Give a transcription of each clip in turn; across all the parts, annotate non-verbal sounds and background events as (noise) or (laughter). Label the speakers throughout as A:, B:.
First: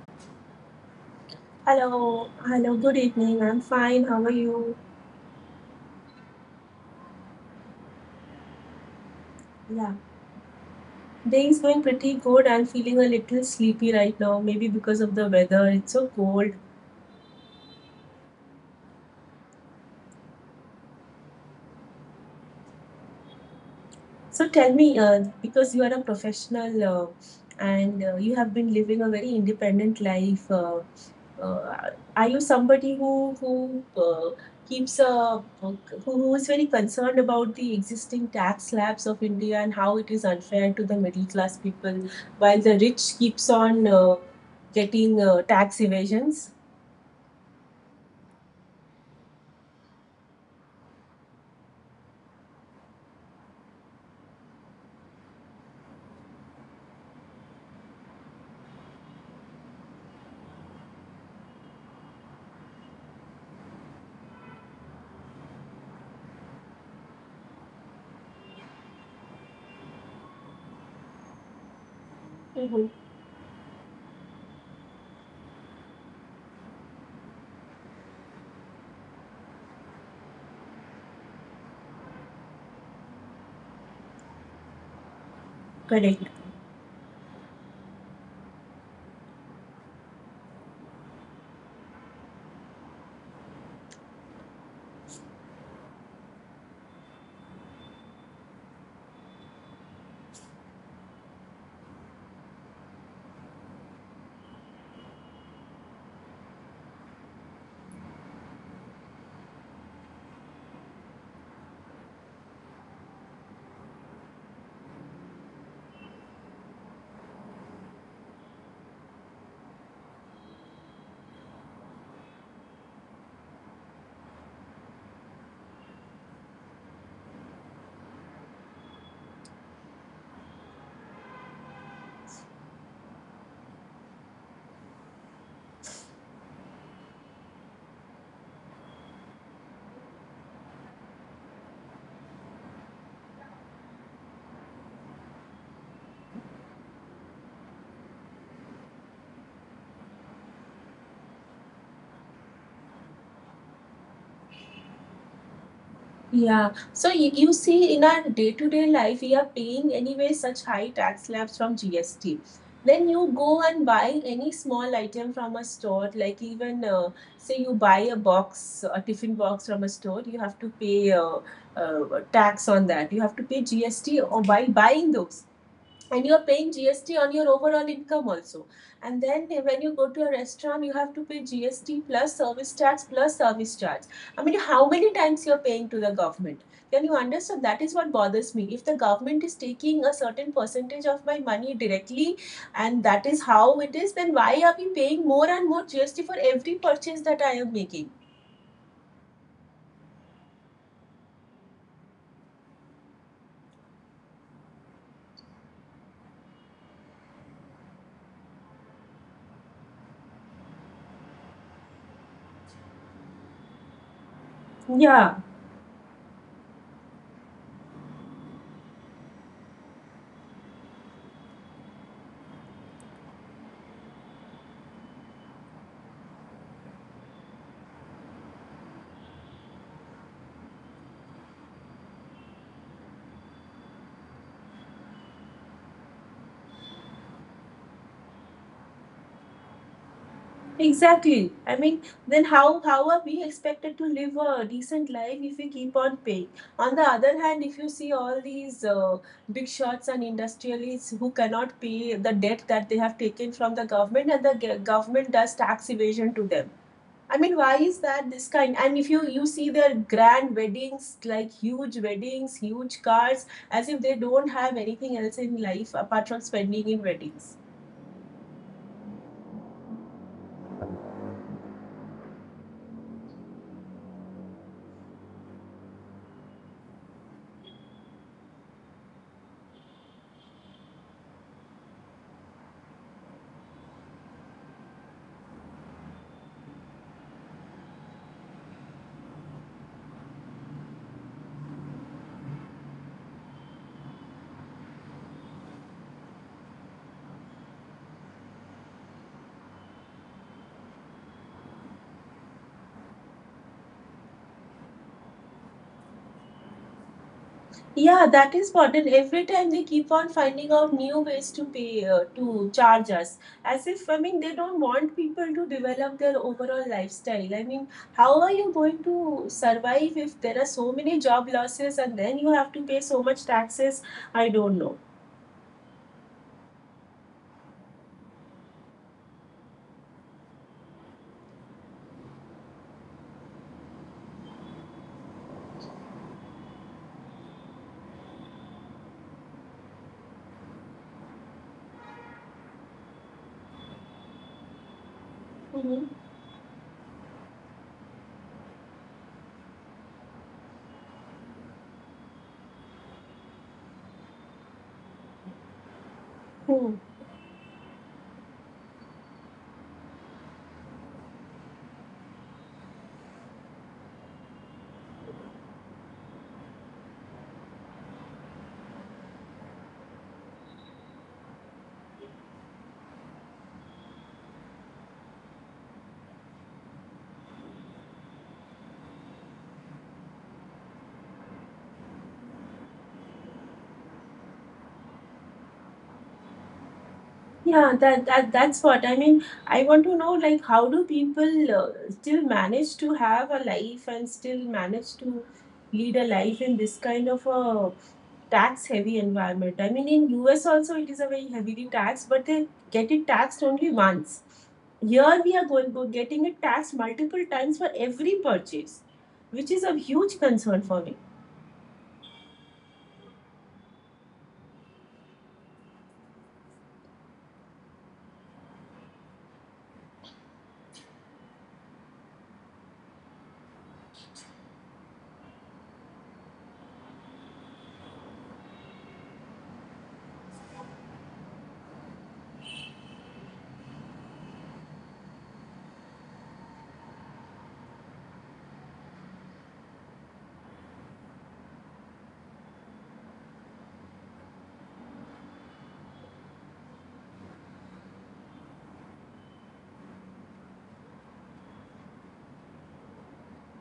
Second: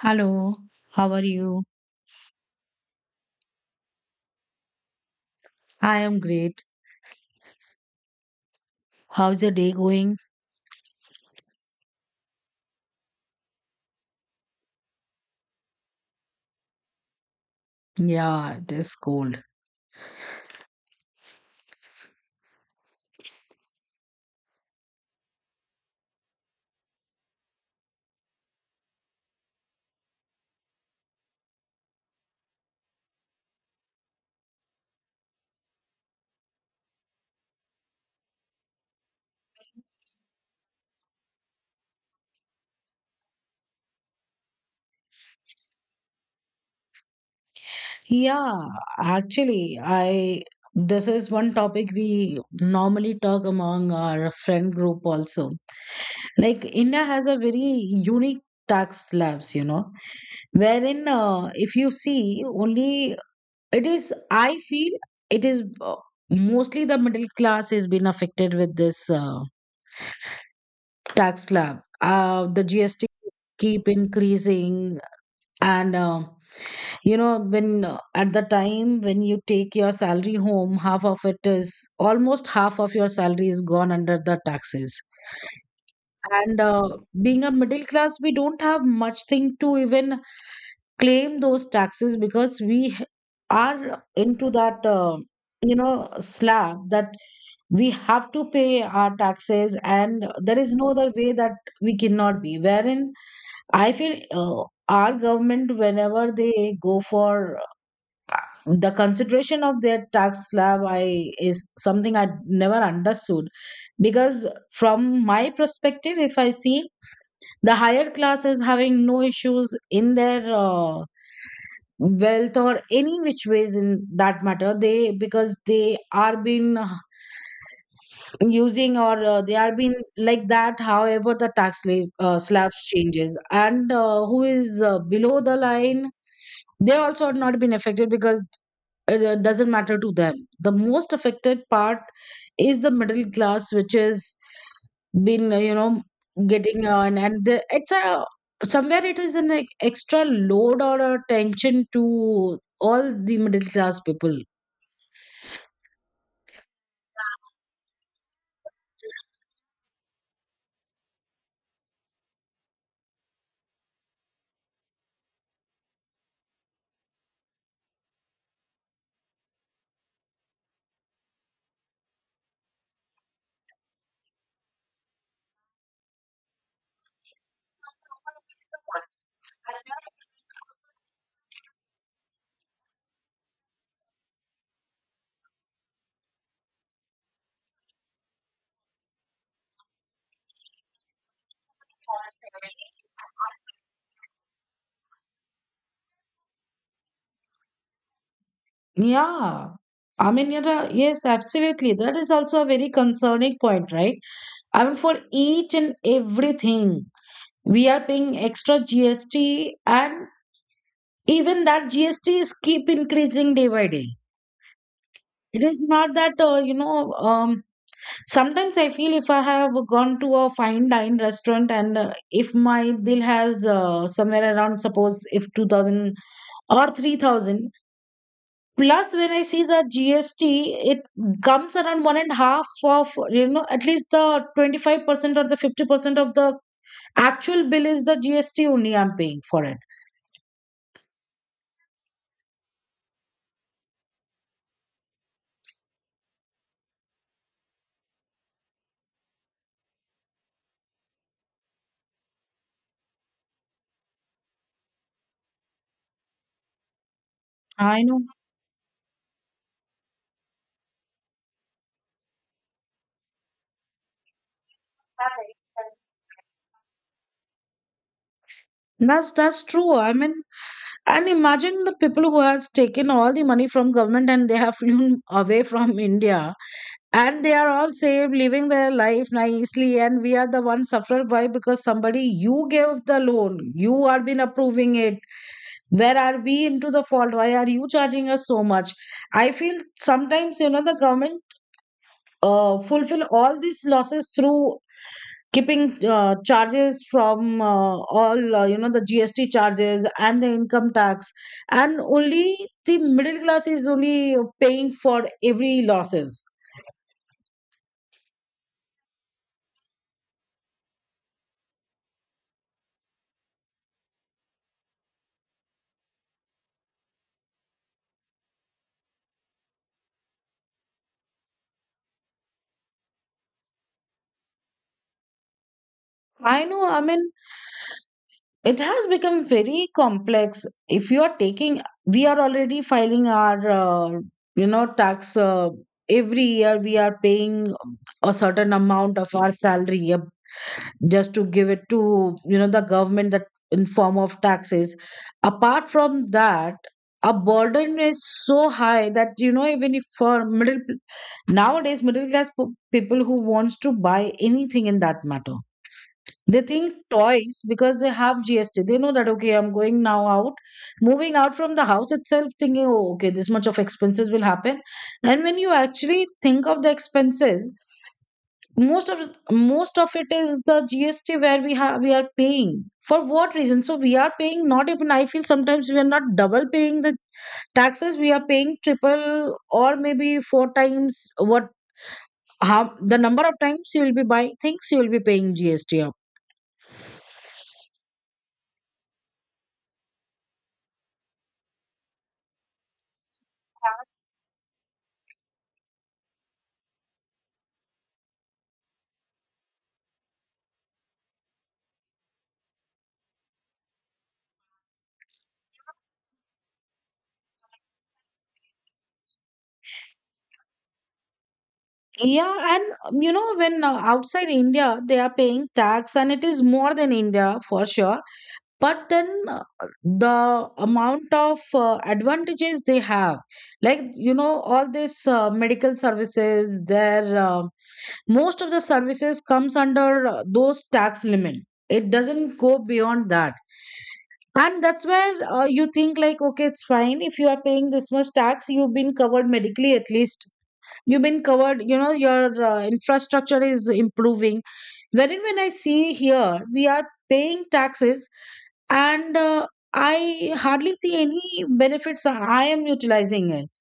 A: Hello, how are you?
B: Hello, hello, good evening. I'm fine. How are you?
A: I am great. How's your day
B: Yeah,
A: going?
B: day is going pretty good. I'm feeling a little sleepy right now, maybe because of the weather. It's so cold.
A: Yeah, it is cold.
B: So tell me, because you are a professional and you have been living a very independent life, are you somebody who keeps a who is very concerned about the existing tax slabs of India and how it is unfair to the middle class people, while the rich keeps on getting tax evasions?
A: Yeah, actually, I This is one topic we normally talk among our friend group also. Like India has a very unique tax slabs, wherein if you see only, it is I feel it is mostly the middle class has been affected with this tax slab. The
B: Mhm.
A: GST keep increasing, and you know when at the time when you take your salary home, half of it is almost half of your salary is gone under the taxes.
B: Correct.
A: And being a middle class, we don't have much thing to even claim those taxes, because are into that slab that we have to pay our taxes, and there is no other way that we cannot be. Wherein I feel our government, whenever they go for uh, the consideration of their tax slab, I is something I never understood. Because from my perspective, if I see the higher class is having no issues in their wealth or any which ways in that matter, they because they are been using or they are been like that. However, the tax slabs changes and who is below the line, they also are not been affected because it doesn't matter to them. The most affected part is the middle class, which is been getting on, and the, it's a somewhere it is an extra load or a tension to all the middle class people.
B: Yeah, so you see, in our day-to-day life, we are paying anyway such high tax slabs from GST. When you go and buy any small item from a store, like even say you buy a a tiffin box from a store, you have to pay uh, tax on that. You have to pay GST or by buying those and you are paying GST on your overall income also. And then when you go to a restaurant, you have to pay GST plus service tax plus service charge. I mean, how many times you are paying to the government? Can you understand? That is what bothers me. If the government is taking a certain percentage of my money directly, and that is how it is, then why are we paying more and more GST for every purchase that I am making?
A: Yeah, I mean, yes, absolutely. That is also a very concerning point, right? I mean, for each and everything, we are paying extra GST, and even that GST is keep increasing day by day.
B: Yeah,
A: It is not that you know. Sometimes I feel if I have gone to a fine dine restaurant and if my bill has somewhere around, suppose if 2,000 or 3,000 plus, when I see the GST, it comes around one and a half of, at least the 25% or the 50% of the actual bill is the GST only I'm paying for it.
B: exactly. I mean, then how are we expected to live a decent life if we keep on paying? On the other hand, if you see all these big shots and industrialists who cannot pay the debt that they have taken from the government, and the government does tax evasion to them. I mean, why is
A: I know.
B: that this kind? And if you see their grand weddings, like huge weddings, huge cars, as if they don't have anything else in life apart from spending in weddings.
A: That's true. I mean, and imagine the people who has taken all the money from government and they have (laughs) flown away from India, and they are all safe, living their life nicely, and we are the one sufferer. Why? Because somebody you gave the loan, you are been approving it. Where are we into the fault? Why are you charging us so much? I feel sometimes, the government fulfill all these losses through keeping charges from all the gst charges and the income tax, and only the middle class is only paying for every losses.
B: Yeah, that is what. And every time they keep on finding out new ways to pay to charge us, as if I mean they don't want people to develop their overall lifestyle. I mean, how are you going to survive if there are so many job losses and then you have to pay so much taxes? I don't know.
A: I know. I mean, it has become very complex. If you are taking, we are already filing our tax every year. We are paying a certain amount of our salary, a just to give it to, the government, that in form of taxes. Apart
B: Mhm.
A: from that, a burden is so high that, even if for middle, nowadays middle class people who wants to buy anything in that matter, they think
B: Hmm.
A: twice because they have gst. They know that okay, I'm going now out, moving out from the house itself thinking, oh, okay, this much of expenses will happen. And when you actually think of the expenses, most of most of it is the GST where we are paying for what reason? So we are paying, not even, I feel sometimes, we are not double paying the taxes. We are paying triple or maybe four times. What, how, the number of times you will be buying things, you will be paying GST up.
B: Yeah, that's what I mean. I want to know like how do people still manage to have a life and still manage to lead a life in this kind of a tax heavy environment. I mean in US also it is a very heavily taxed, but they get it taxed only once. Here we are getting it taxed multiple times for every purchase, which is a huge concern for me.
A: Yeah, and when outside India, they are paying tax and it is more than India for sure, but then the amount of advantages they have, like all this medical services, their most of the services comes under those tax limit, it doesn't go beyond that. And that's where you think like, okay, it's fine. If you are paying this much tax, you've been covered medically at least. You've been covered, your infrastructure is improving. Wherein, when I see here, we are paying taxes, and I hardly see any benefits. I am utilizing it.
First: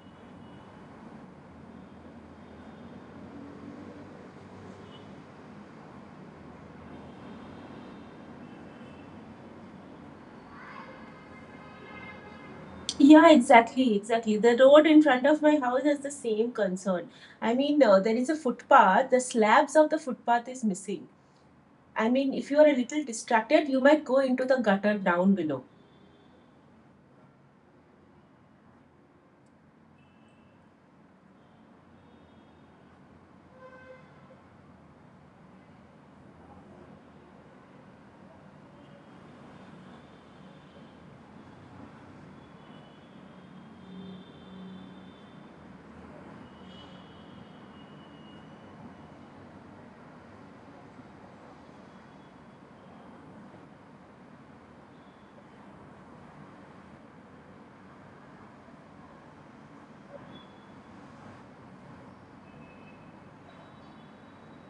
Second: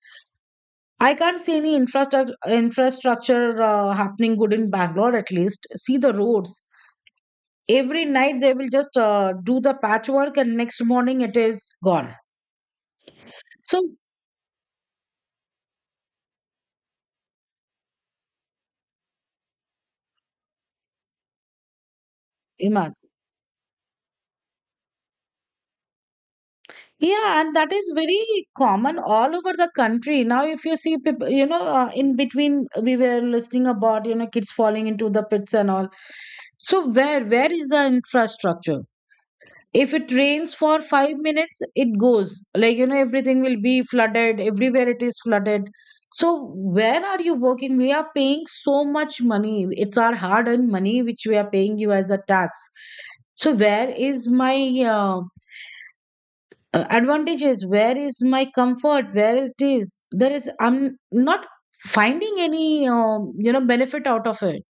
A: I can't see any infrastructure happening good in Bangalore. At least see the roads. Every night they will just do the patchwork, and next morning it is gone.
B: Yeah,
A: So
B: exactly, exactly. The road in front of my house has the same concern. I mean, there is a footpath, the slabs of the footpath is missing. I mean, if you are a little
A: imagine.
B: distracted, you might go into the gutter down below.
A: Yeah, and that is very common all over the country. Now, if you see people, in between, we were listening about, kids falling into the pits and all. So where is the infrastructure? If it rains for 5 minutes, it goes. Like everything will be flooded. Everywhere it is flooded. So where are you working? We are paying so much money. It's our hard-earned money which we are paying you as a tax. So where is my uh, advantages? Where is my comfort? Where it is? There is. I'm not finding any benefit out of it.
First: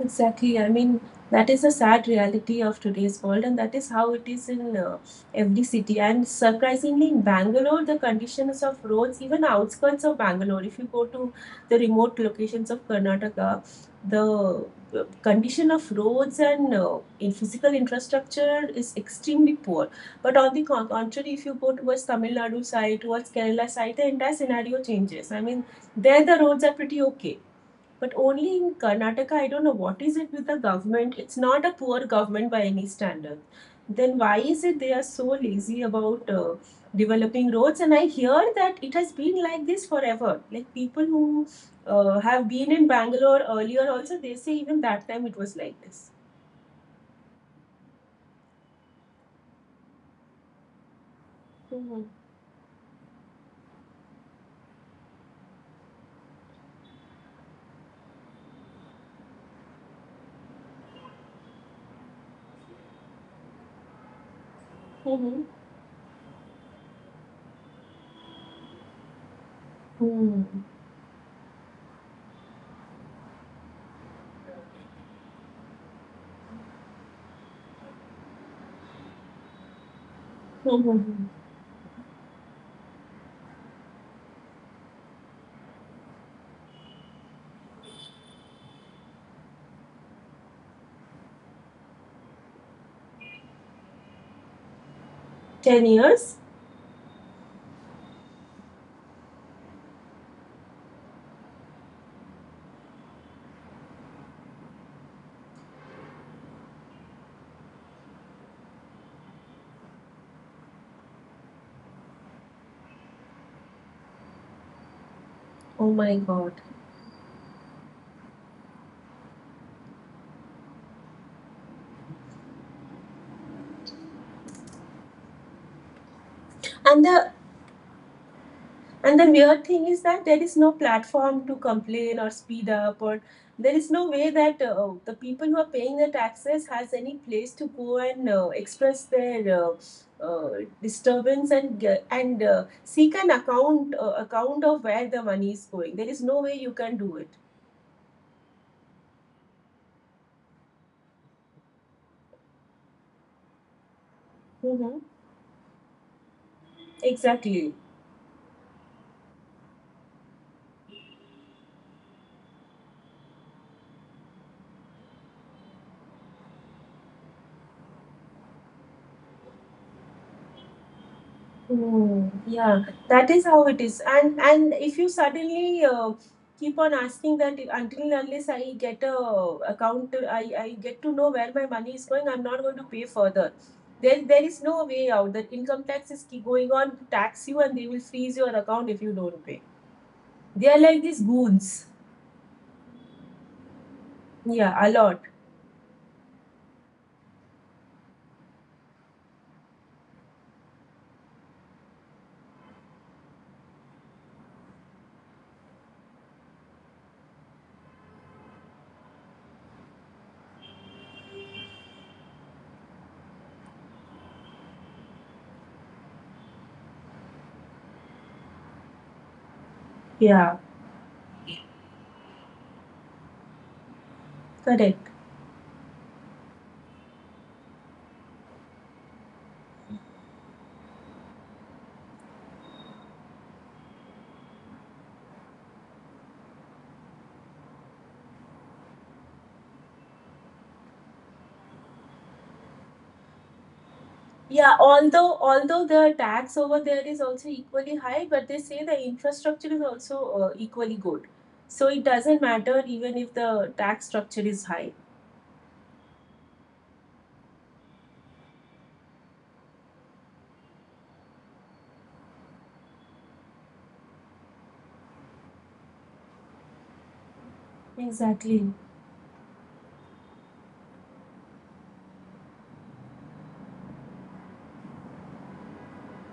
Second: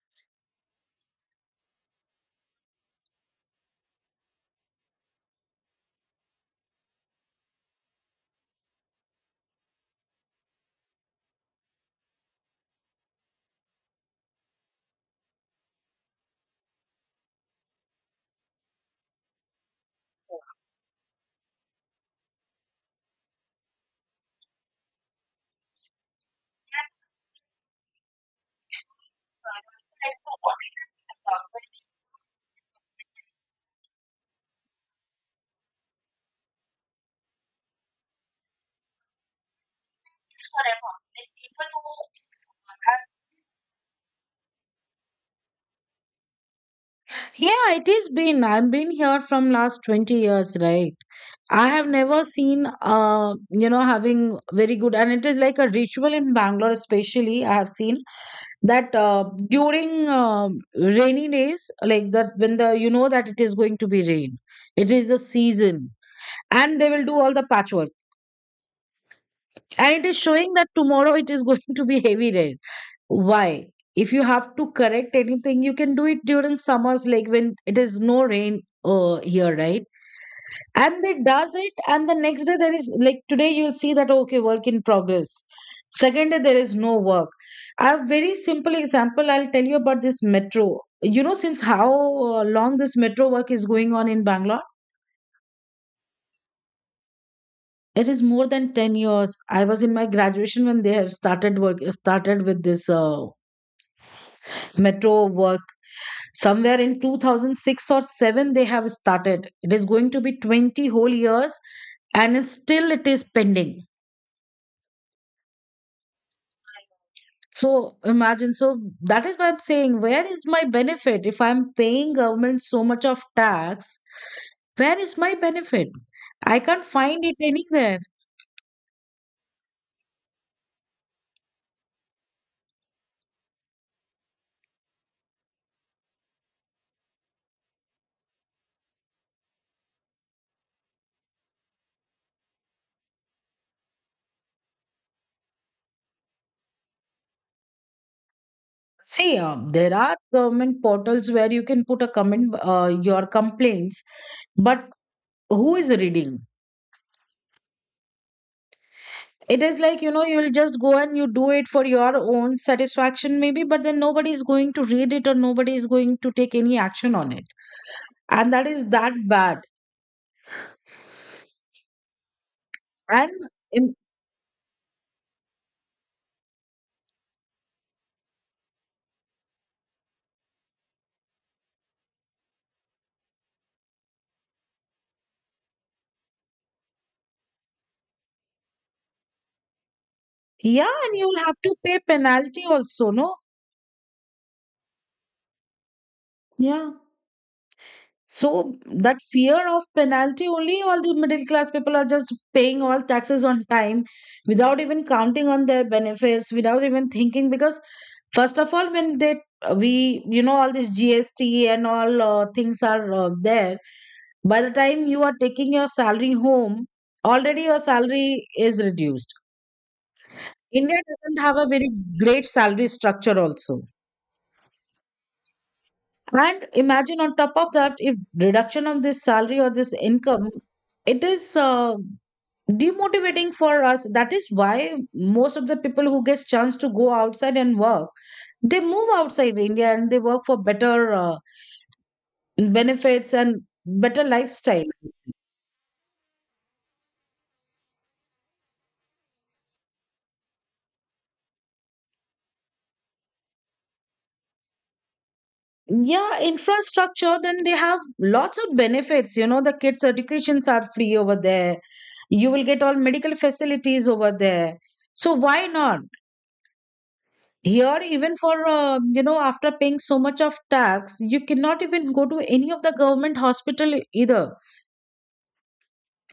B: Exactly. I mean, that is a sad reality of today's world, and that is how it is in every city. And surprisingly, in Bangalore, the conditions of roads, even outskirts of Bangalore, if you go to the remote locations of Karnataka, the condition of roads and in physical infrastructure is extremely poor. But on the contrary, if you go towards Tamil Nadu side, towards Kerala side, the entire scenario changes. I mean, there the roads are pretty okay but only in Karnataka, I don't know what is it with the government. It's not a poor government by any standard. Then why is it they are so lazy about developing roads? And I hear that it has been like this forever. Like people who have been in Bangalore earlier also, they say even that time it was like this.
A: Yeah, it is been. I've been here from last 20 years, right? I have
B: Mhm.
A: never seen, having very good, and it is like a ritual in Bangalore, especially. I have seen that during rainy days, like that, when the that it is going to be rain, it is the
B: Mhm.
A: season, and they will do all the patchwork, and it is showing
B: Mhm.
A: that tomorrow it is (laughs) going to be heavy rain. Why? If you have to correct anything, you can do it during summers, like when it is no rain here, right? And they
B: Mhm.
A: does it, and the next day there is like today you'll see that, okay, work in progress. Second day there is no work. A very simple example, I'll tell you about this metro. You know since how long this metro work is going on in Bangalore.
B: 10 years?
A: It is more than 10 years. I was in my graduation when they have started, work started with this metro work somewhere in 2006 or 7, they have started. It is going to be 20 whole years, and still it is pending.
B: Oh my god.
A: So imagine, so that is why I'm saying, where is my benefit? If I'm paying government so much of tax, where is my benefit? I can't
B: And
A: find it anywhere.
B: The weird thing is that there is no platform to complain or speed up, or there is no way that the people who are paying the taxes has any place to go and express their disturbance and seek an account of where the money is going. There is no way you can do it.
A: See, there are government portals where you can put a comment, your complaints, but
B: Hmm.
A: who is reading?
B: Exactly.
A: It is like, you will just go and you do it for your own satisfaction, maybe, but then nobody is going to read it or nobody is going to take any action on it. And that is that bad.
B: Mm, yeah, that
A: And
B: is how it is. And if you suddenly keep on asking that until and unless I get a I get to know where my money is going, I'm not going to pay further. There is no way out. That income tax is keep going on to tax you and they will freeze your account if you don't pay. They are
A: Yeah,
B: like
A: and
B: these
A: you'll have to
B: goons.
A: pay penalty also, no?
B: Yeah, a lot.
A: Yeah. So that fear of penalty only, all the middle class people are just paying all taxes on time without even counting on their benefits, without even thinking, because first of all when they we, all this GST and all things are there. By the time you are taking your salary home, already your salary is reduced.
B: Yeah,
A: India doesn't have a very great salary structure also.
B: correct.
A: And imagine on top of that, if reduction of this salary or this income, it is demotivating for us. That is why most of the people who gets chance to go outside and work, they move outside India and they work for better benefits and better
B: Yeah,
A: lifestyle.
B: although the tax over there is also equally high, but they say the infrastructure is also equally good. So it doesn't matter even if the tax structure is high.
A: Yeah, infrastructure, then they have lots of benefits. You know, the kids' educations are free over there. You will get all medical facilities over there. So why not? Here, even
B: Exactly.
A: for, after paying so much of tax, you cannot even go to any of the government hospital either.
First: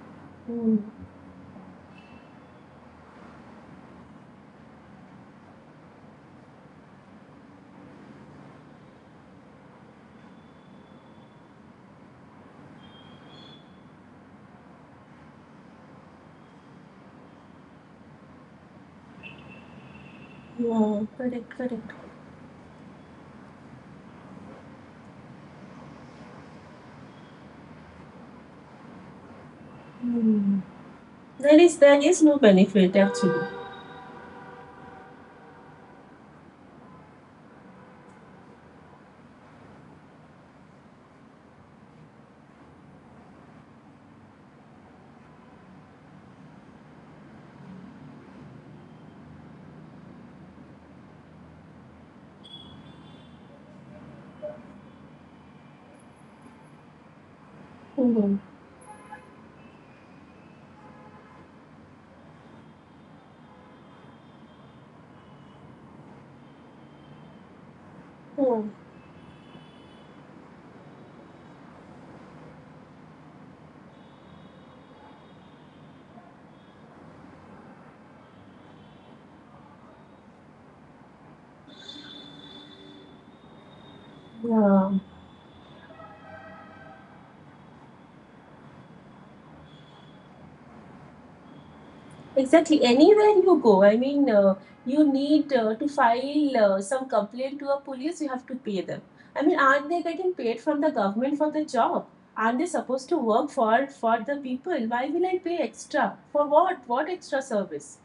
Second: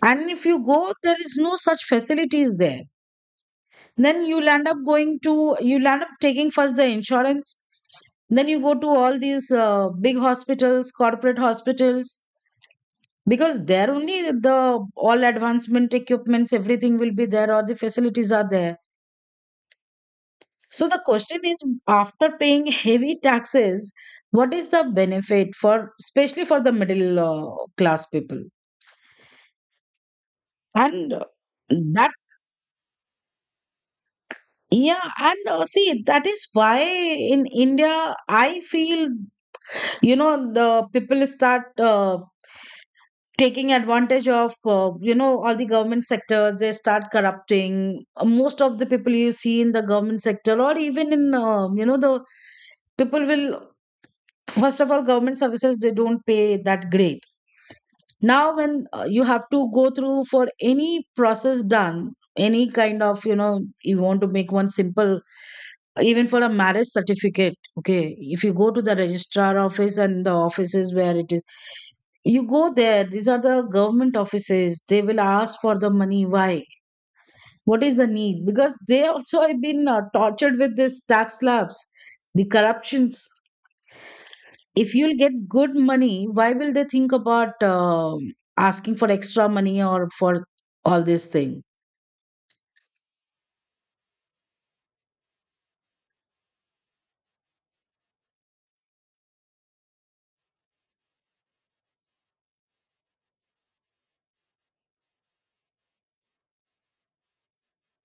A: And if you
B: Hmm.
A: go, there is no such facilities there. Then you'll end up going to, you'll end up taking first the insurance. Then you go to all these big hospitals, corporate hospitals, because there only the all advancement equipments, everything will be there, or the facilities are there. So the
B: Yeah,
A: question
B: correct,
A: is,
B: correct.
A: after paying heavy taxes, what is the benefit for, especially for the middle class people?
B: Hmm.
A: And
B: There
A: that,
B: is no benefit actually.
A: yeah, and see, that is why in India, I feel, the people start taking advantage of, all the government sectors, they start corrupting. Most of the people you see in the government sector or even in, the people will, first of all, government services, they don't pay that great
B: Hmm.
A: now. When you have to go through for any process done, any kind of, you know, you want to make one simple, even for a marriage certificate, okay, if you
B: Hmm.
A: go to the registrar office and the offices where it is, you go there, these are the government offices, they will ask for the money. Why? What is the need? Because they also have been tortured with this tax slabs, the corruptions. If
B: Yeah.
A: you'll get good money, why will they think about asking for extra money or for all this thing?
B: Exactly. Anywhere you go, I mean, you need to file some complaint to a police, you have to pay them. I mean, aren't they getting paid from the government for the job? Aren't they supposed to work for the people? Why will I pay extra? For what? What extra service?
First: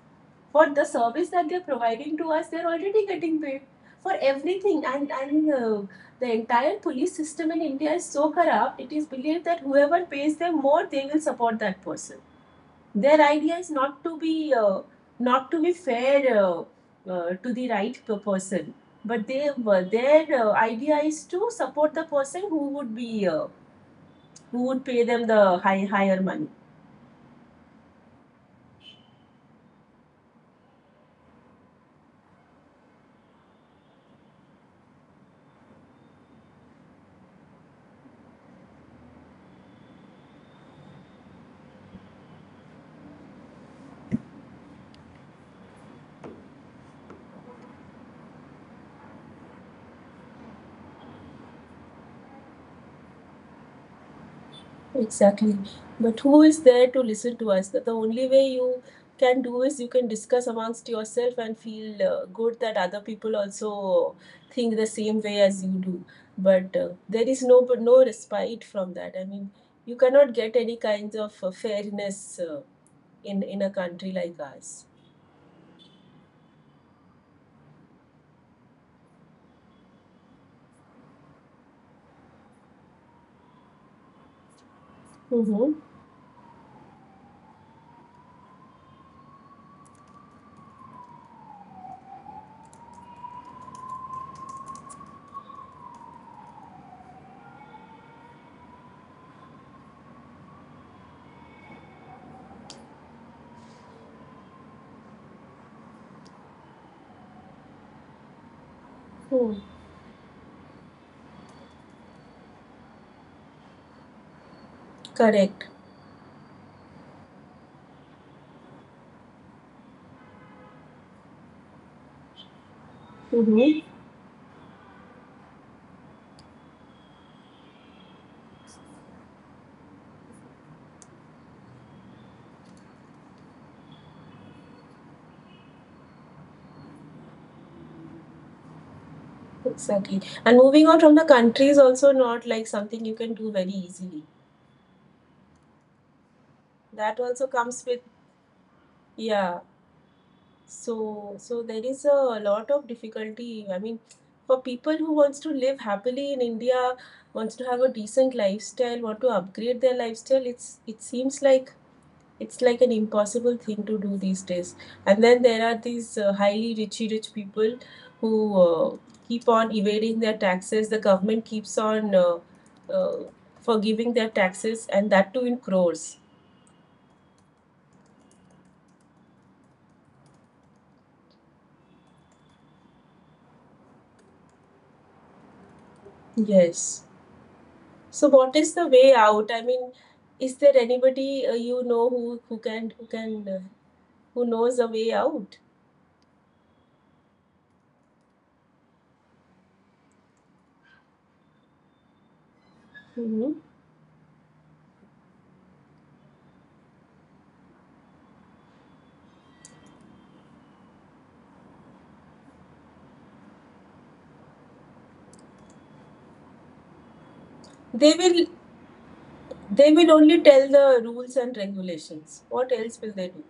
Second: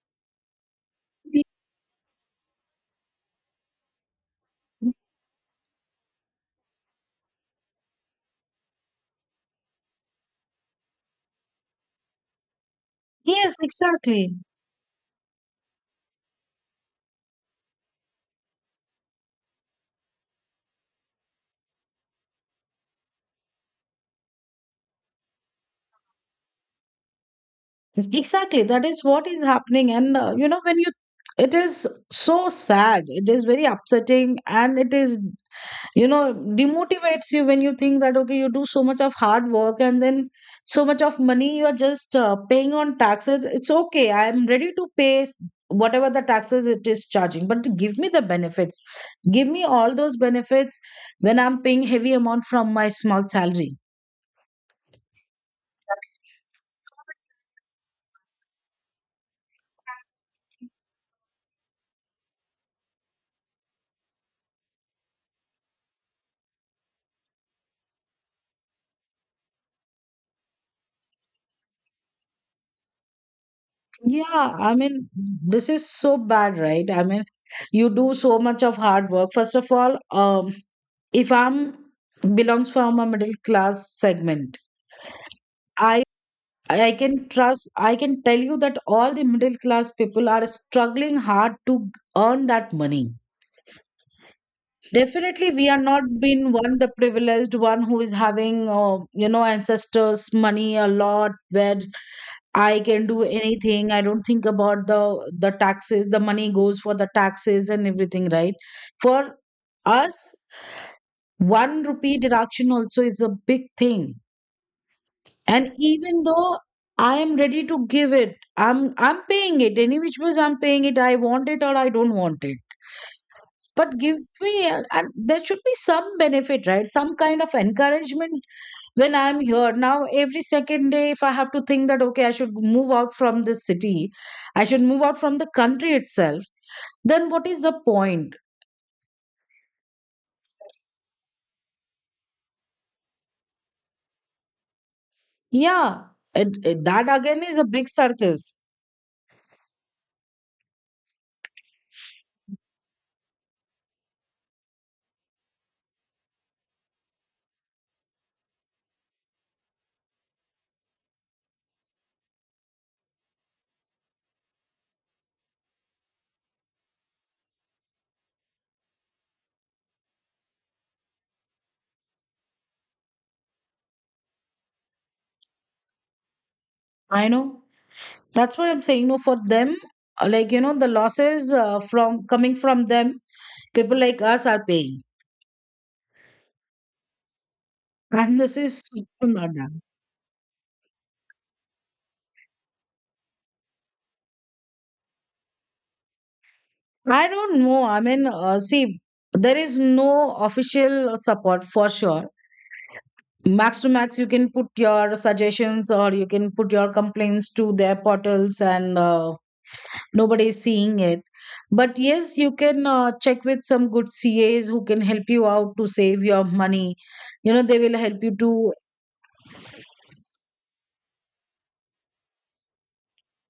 B: For the service that they're providing to us, they're already getting paid for everything,
A: Y-
B: and the entire police system in India is so corrupt. It is believed that whoever pays them more, they will support that person. Their
A: yes,
B: idea is not to
A: exactly.
B: be uh, not to be fair, uh, to the right person, but they their idea is to support the person who would be who would pay them the higher money.
A: Exactly, that is what is happening. And you know, when you, it is so sad, it is very upsetting, and it is, you know, demotivates you when you think that okay, you do so much of hard work, and then so much of money you are just paying on taxes. It's okay, I am ready to pay, whatever the taxes it is charging, but give me the benefits. Give me all those benefits when I'm paying heavy amount from my small salary.
B: Exactly. But who is there to listen to us? The only way you can do is you can discuss amongst yourself and feel good that other people also think the same way as you do. But there is no but no respite from that. I mean, you cannot get any kinds of fairness uh, in a country like
A: Yeah,
B: ours.
A: I mean, this is so bad, right? I mean, you do so much of hard work, first of all, um if I'm, belongs from a middle class segment.
B: Mm-hmm.
A: I. I can trust, I can tell you that all the middle class people are struggling hard to earn that money. Definitely, we are not being one the privileged one who is having, you know, ancestors' money a lot, where I can do anything. I don't think about the taxes. The money goes for the taxes and everything, right? For
B: Hmm.
A: us, one rupee deduction also is a big thing.
B: Correct.
A: And even though I am ready to give it, I'm paying it. Any which was I'm paying it. I want it or I don't want it.
B: Mm-hmm.
A: But give me, and there should be some benefit, right? Some kind of encouragement when I'm here. Now, every second day, if I have to think that, okay, I should move out from the city, I should move out from the country itself, then what is the point?
B: Exactly. And moving on from the country is also not like something you can do very easily.
A: Yeah, it that
B: That
A: again
B: also
A: is a
B: comes
A: big
B: with
A: circus.
B: yeah. So there is a lot of difficulty. I mean, for people who wants to live happily in India, wants to have a decent lifestyle, want to upgrade their lifestyle, it seems like it's like an impossible thing to do these days. And then there are these highly richy rich people who uh, keep on evading their taxes. The government keeps on uh, forgiving their taxes, and that too in crores.
A: I know. That's what I'm saying. No, for them, like, you know, the losses from coming from them, people like us are paying.
B: Yes. So
A: And
B: what
A: this
B: is
A: is
B: the way
A: so
B: out?
A: not
B: I
A: done.
B: mean, is there anybody you know who can who knows a way out?
A: I don't know, I mean, see, there is no official support, for sure.
B: Hmm.
A: Max to max, you can put your suggestions or you can put your complaints to their portals, and nobody is seeing it. But yes, you can check with some good cas who can help you out to save your money. You know, they will
B: They
A: help you
B: will
A: to.
B: they will only tell the rules and regulations. What else will they do?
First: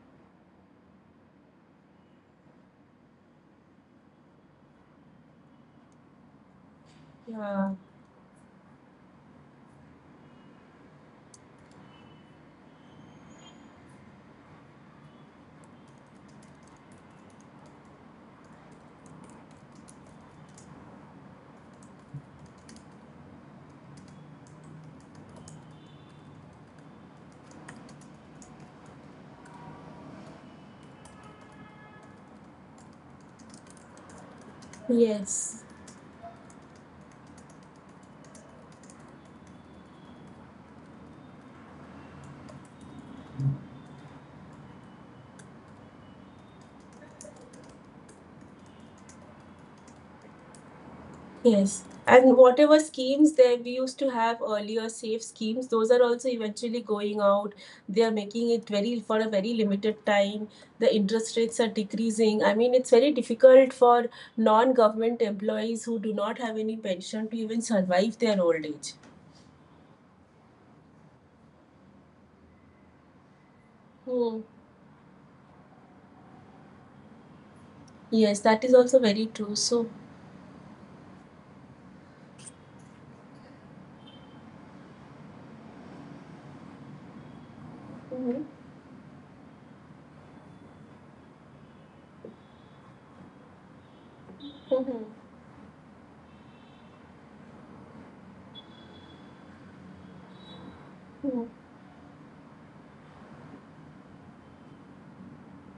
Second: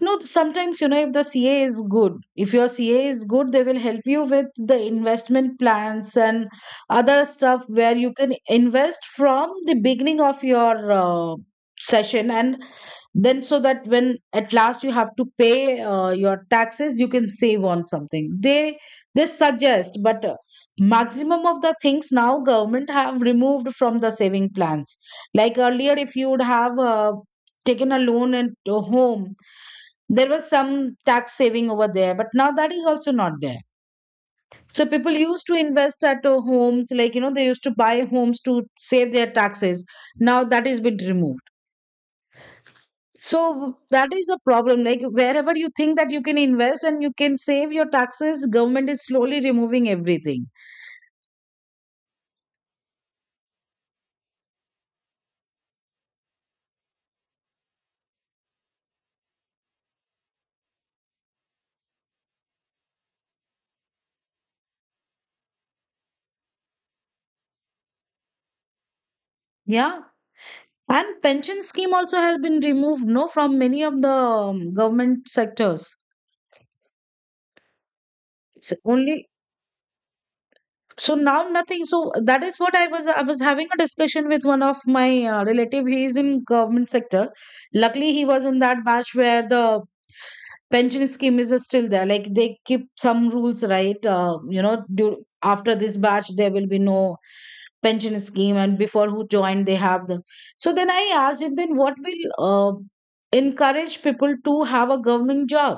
A: No, sometimes, you know, if the CA is good, if your CA is good, they will help you with the investment plans and other stuff
B: Yeah.
A: where you can invest from the beginning of your session. And then, so that when at last you have to pay your taxes, you can save on something. They suggest, but maximum of the things now government have removed from the saving plans. Like earlier, if you would have taken a loan at home, there was some tax saving over there, but now that is also not there. So people used to
B: Yes.
A: invest at homes, like, you know, they used to buy homes to save their taxes. Now that has been removed. So that is a problem. Like, wherever you think that you can invest and you can save your taxes, government is slowly removing everything.
B: Yes, and whatever schemes that we used to have earlier, safe schemes, those are also eventually going out. They are making it very for a very limited time. The interest rates are decreasing. I mean, it's very difficult for non-government employees who do not have any pension to even survive their old age.
A: Yeah, and pension scheme also has been removed, no, from many of the
B: Hmm.
A: government sectors.
B: Yes, that
A: It's
B: is also
A: only,
B: very true. So,
A: so now nothing. So that is what I was having a discussion with one of my relative. He is in government sector. Luckily, he
B: mhm.
A: was in that batch where the pension scheme is still there. Like they keep some rules, right? You know,
B: Mhm.
A: due, after this batch there will be no pension scheme, and before who joined, they have the. So then I asked
B: Mhm.
A: him, then what will uh, encourage people to have a government job?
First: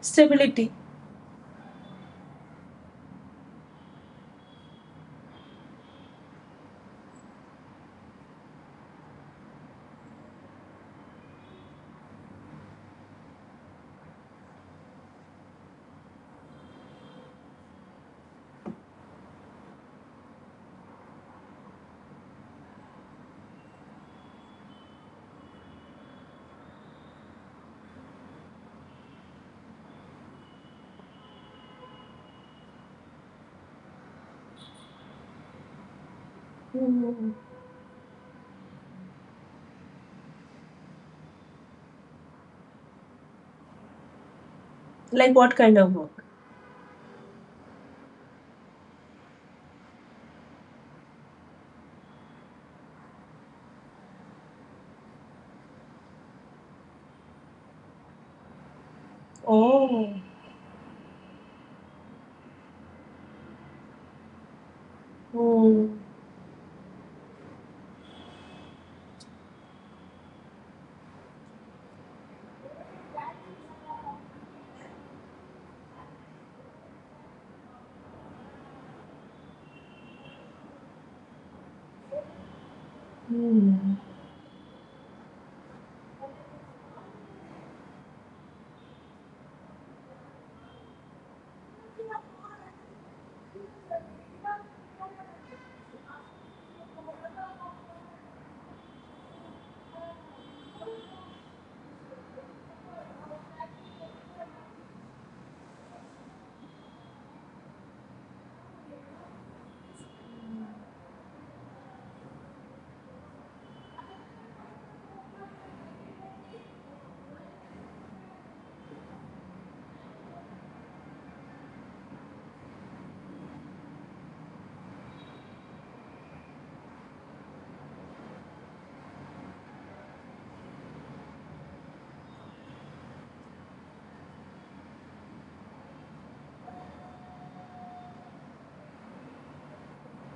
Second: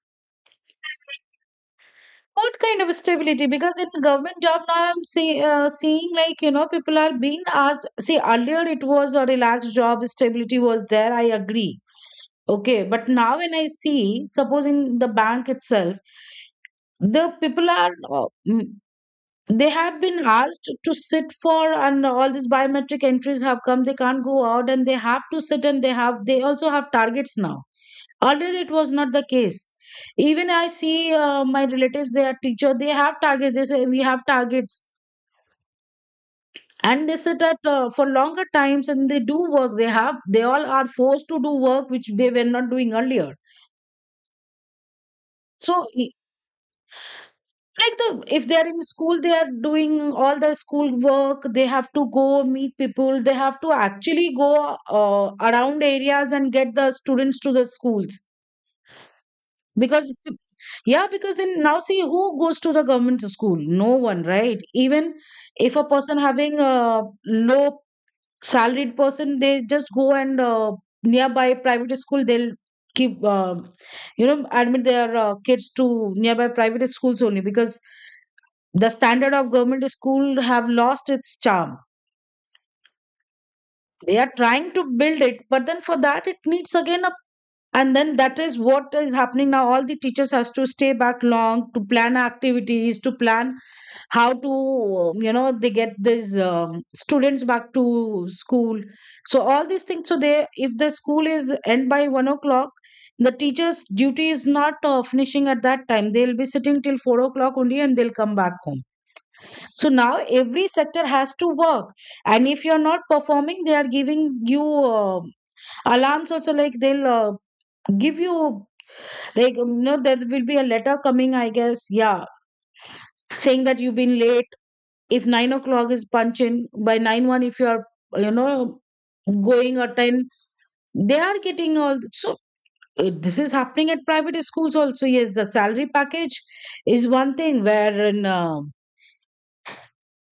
B: Stability.
A: What kind of stability? Because in government job now, I'm see, seeing, like, you know, people are being asked. See, earlier it was a relaxed job, stability was there, I agree. Okay, but now when I see, suppose in the bank itself, the people are they have been asked to sit for, and all these biometric entries have come. They can't go out, and they have to sit, and they also have targets now. Earlier, it was not the case. Even I see my relatives, they are teacher, they have targets. They say we have targets, and they
B: Hmm.
A: sit at for longer times and they do work. They all are forced to do work which they were not doing earlier.
B: Like what kind
A: So
B: of
A: i-
B: work?
A: like, the, if they are in school, they are doing all the school work. They have to go meet people. They have to actually go around areas and get the students to the schools. Because,
B: Oh.
A: yeah, because then now see, who goes to the government school? No one, right? Even if a
B: Hmm.
A: person having a low salaried person, they just go and nearby private school, they'll keep, you know, admit their kids to nearby private schools only because the standard of government school have lost its charm.
B: Hmm.
A: They are trying to build it, but then for that it needs again. And then, that is what is happening now. All the teachers has to stay back long to plan activities, to plan how to, you know, they get these students back to school. So all these things, so they, if the school is end by 1 o'clock, the teachers duty is not finishing at that time. They'll be sitting till 4 o'clock only, and they'll come back home. So now every sector has to work, and if you're not performing, they are giving you alarms also. Like they'll give you, like, you know, there will be a letter coming, I guess, yeah, saying that you've been late. If 9 o'clock is punch in, by nine one, if you are, you know, going or ten, they are getting all. So this is happening at private schools also. Yes, the salary package is one thing where,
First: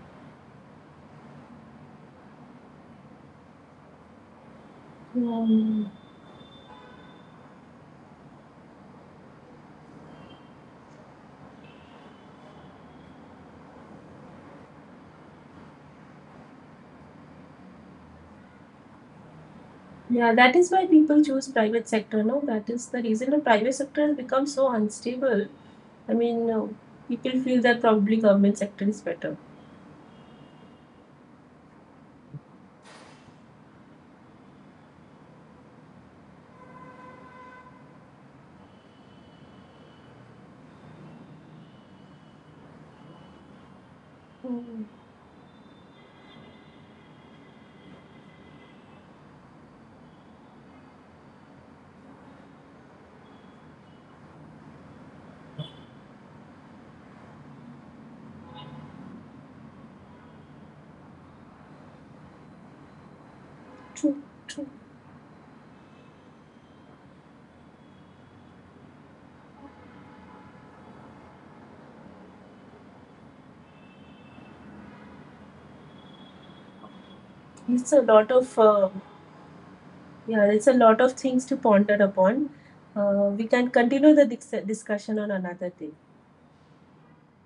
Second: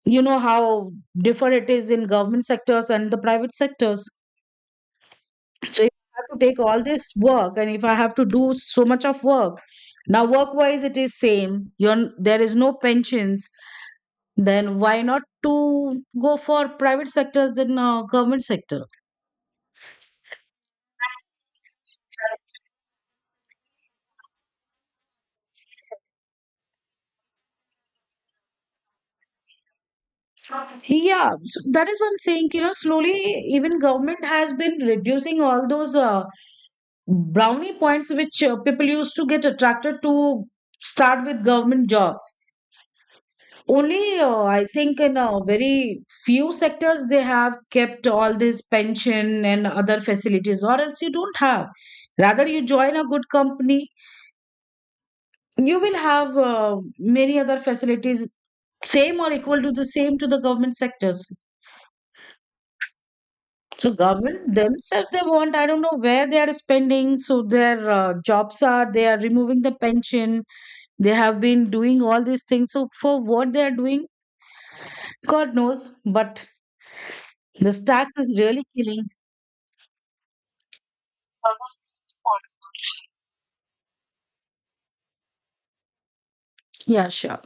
A: you know, how different it is in government sectors and the private sectors. So
B: Hmm.
A: if I have to take all this work, and if I have to do so much of work, now work wise it is same, there is no pensions, then why not to go for private sectors than government sector?
B: Yeah, that is why people choose private sector. No, that is the reason the private sector has become so unstable. I mean, people feel that probably government sector is better.
A: Yeah, so that is one saying, you know. Slowly, even government has been reducing all those brownie points which people used to get attracted to, start with government jobs. Only I
B: Mm,
A: think in a very few sectors they have kept all this pension and other facilities, or else you don't have. Rather, you join a good company, you will have many other facilities, same or equal to the same to the government sectors. So
B: true,
A: government
B: true.
A: themselves, they want, I don't know where they are spending, so their jobs are, they are removing the pension. They have been doing all these things. So for what they are doing, god knows. But this
B: It's a
A: tax
B: lot
A: is
B: of
A: really killing.
B: yeah, it's a lot of things to ponder upon. We can continue the discussion on another day.
A: Yeah, sure.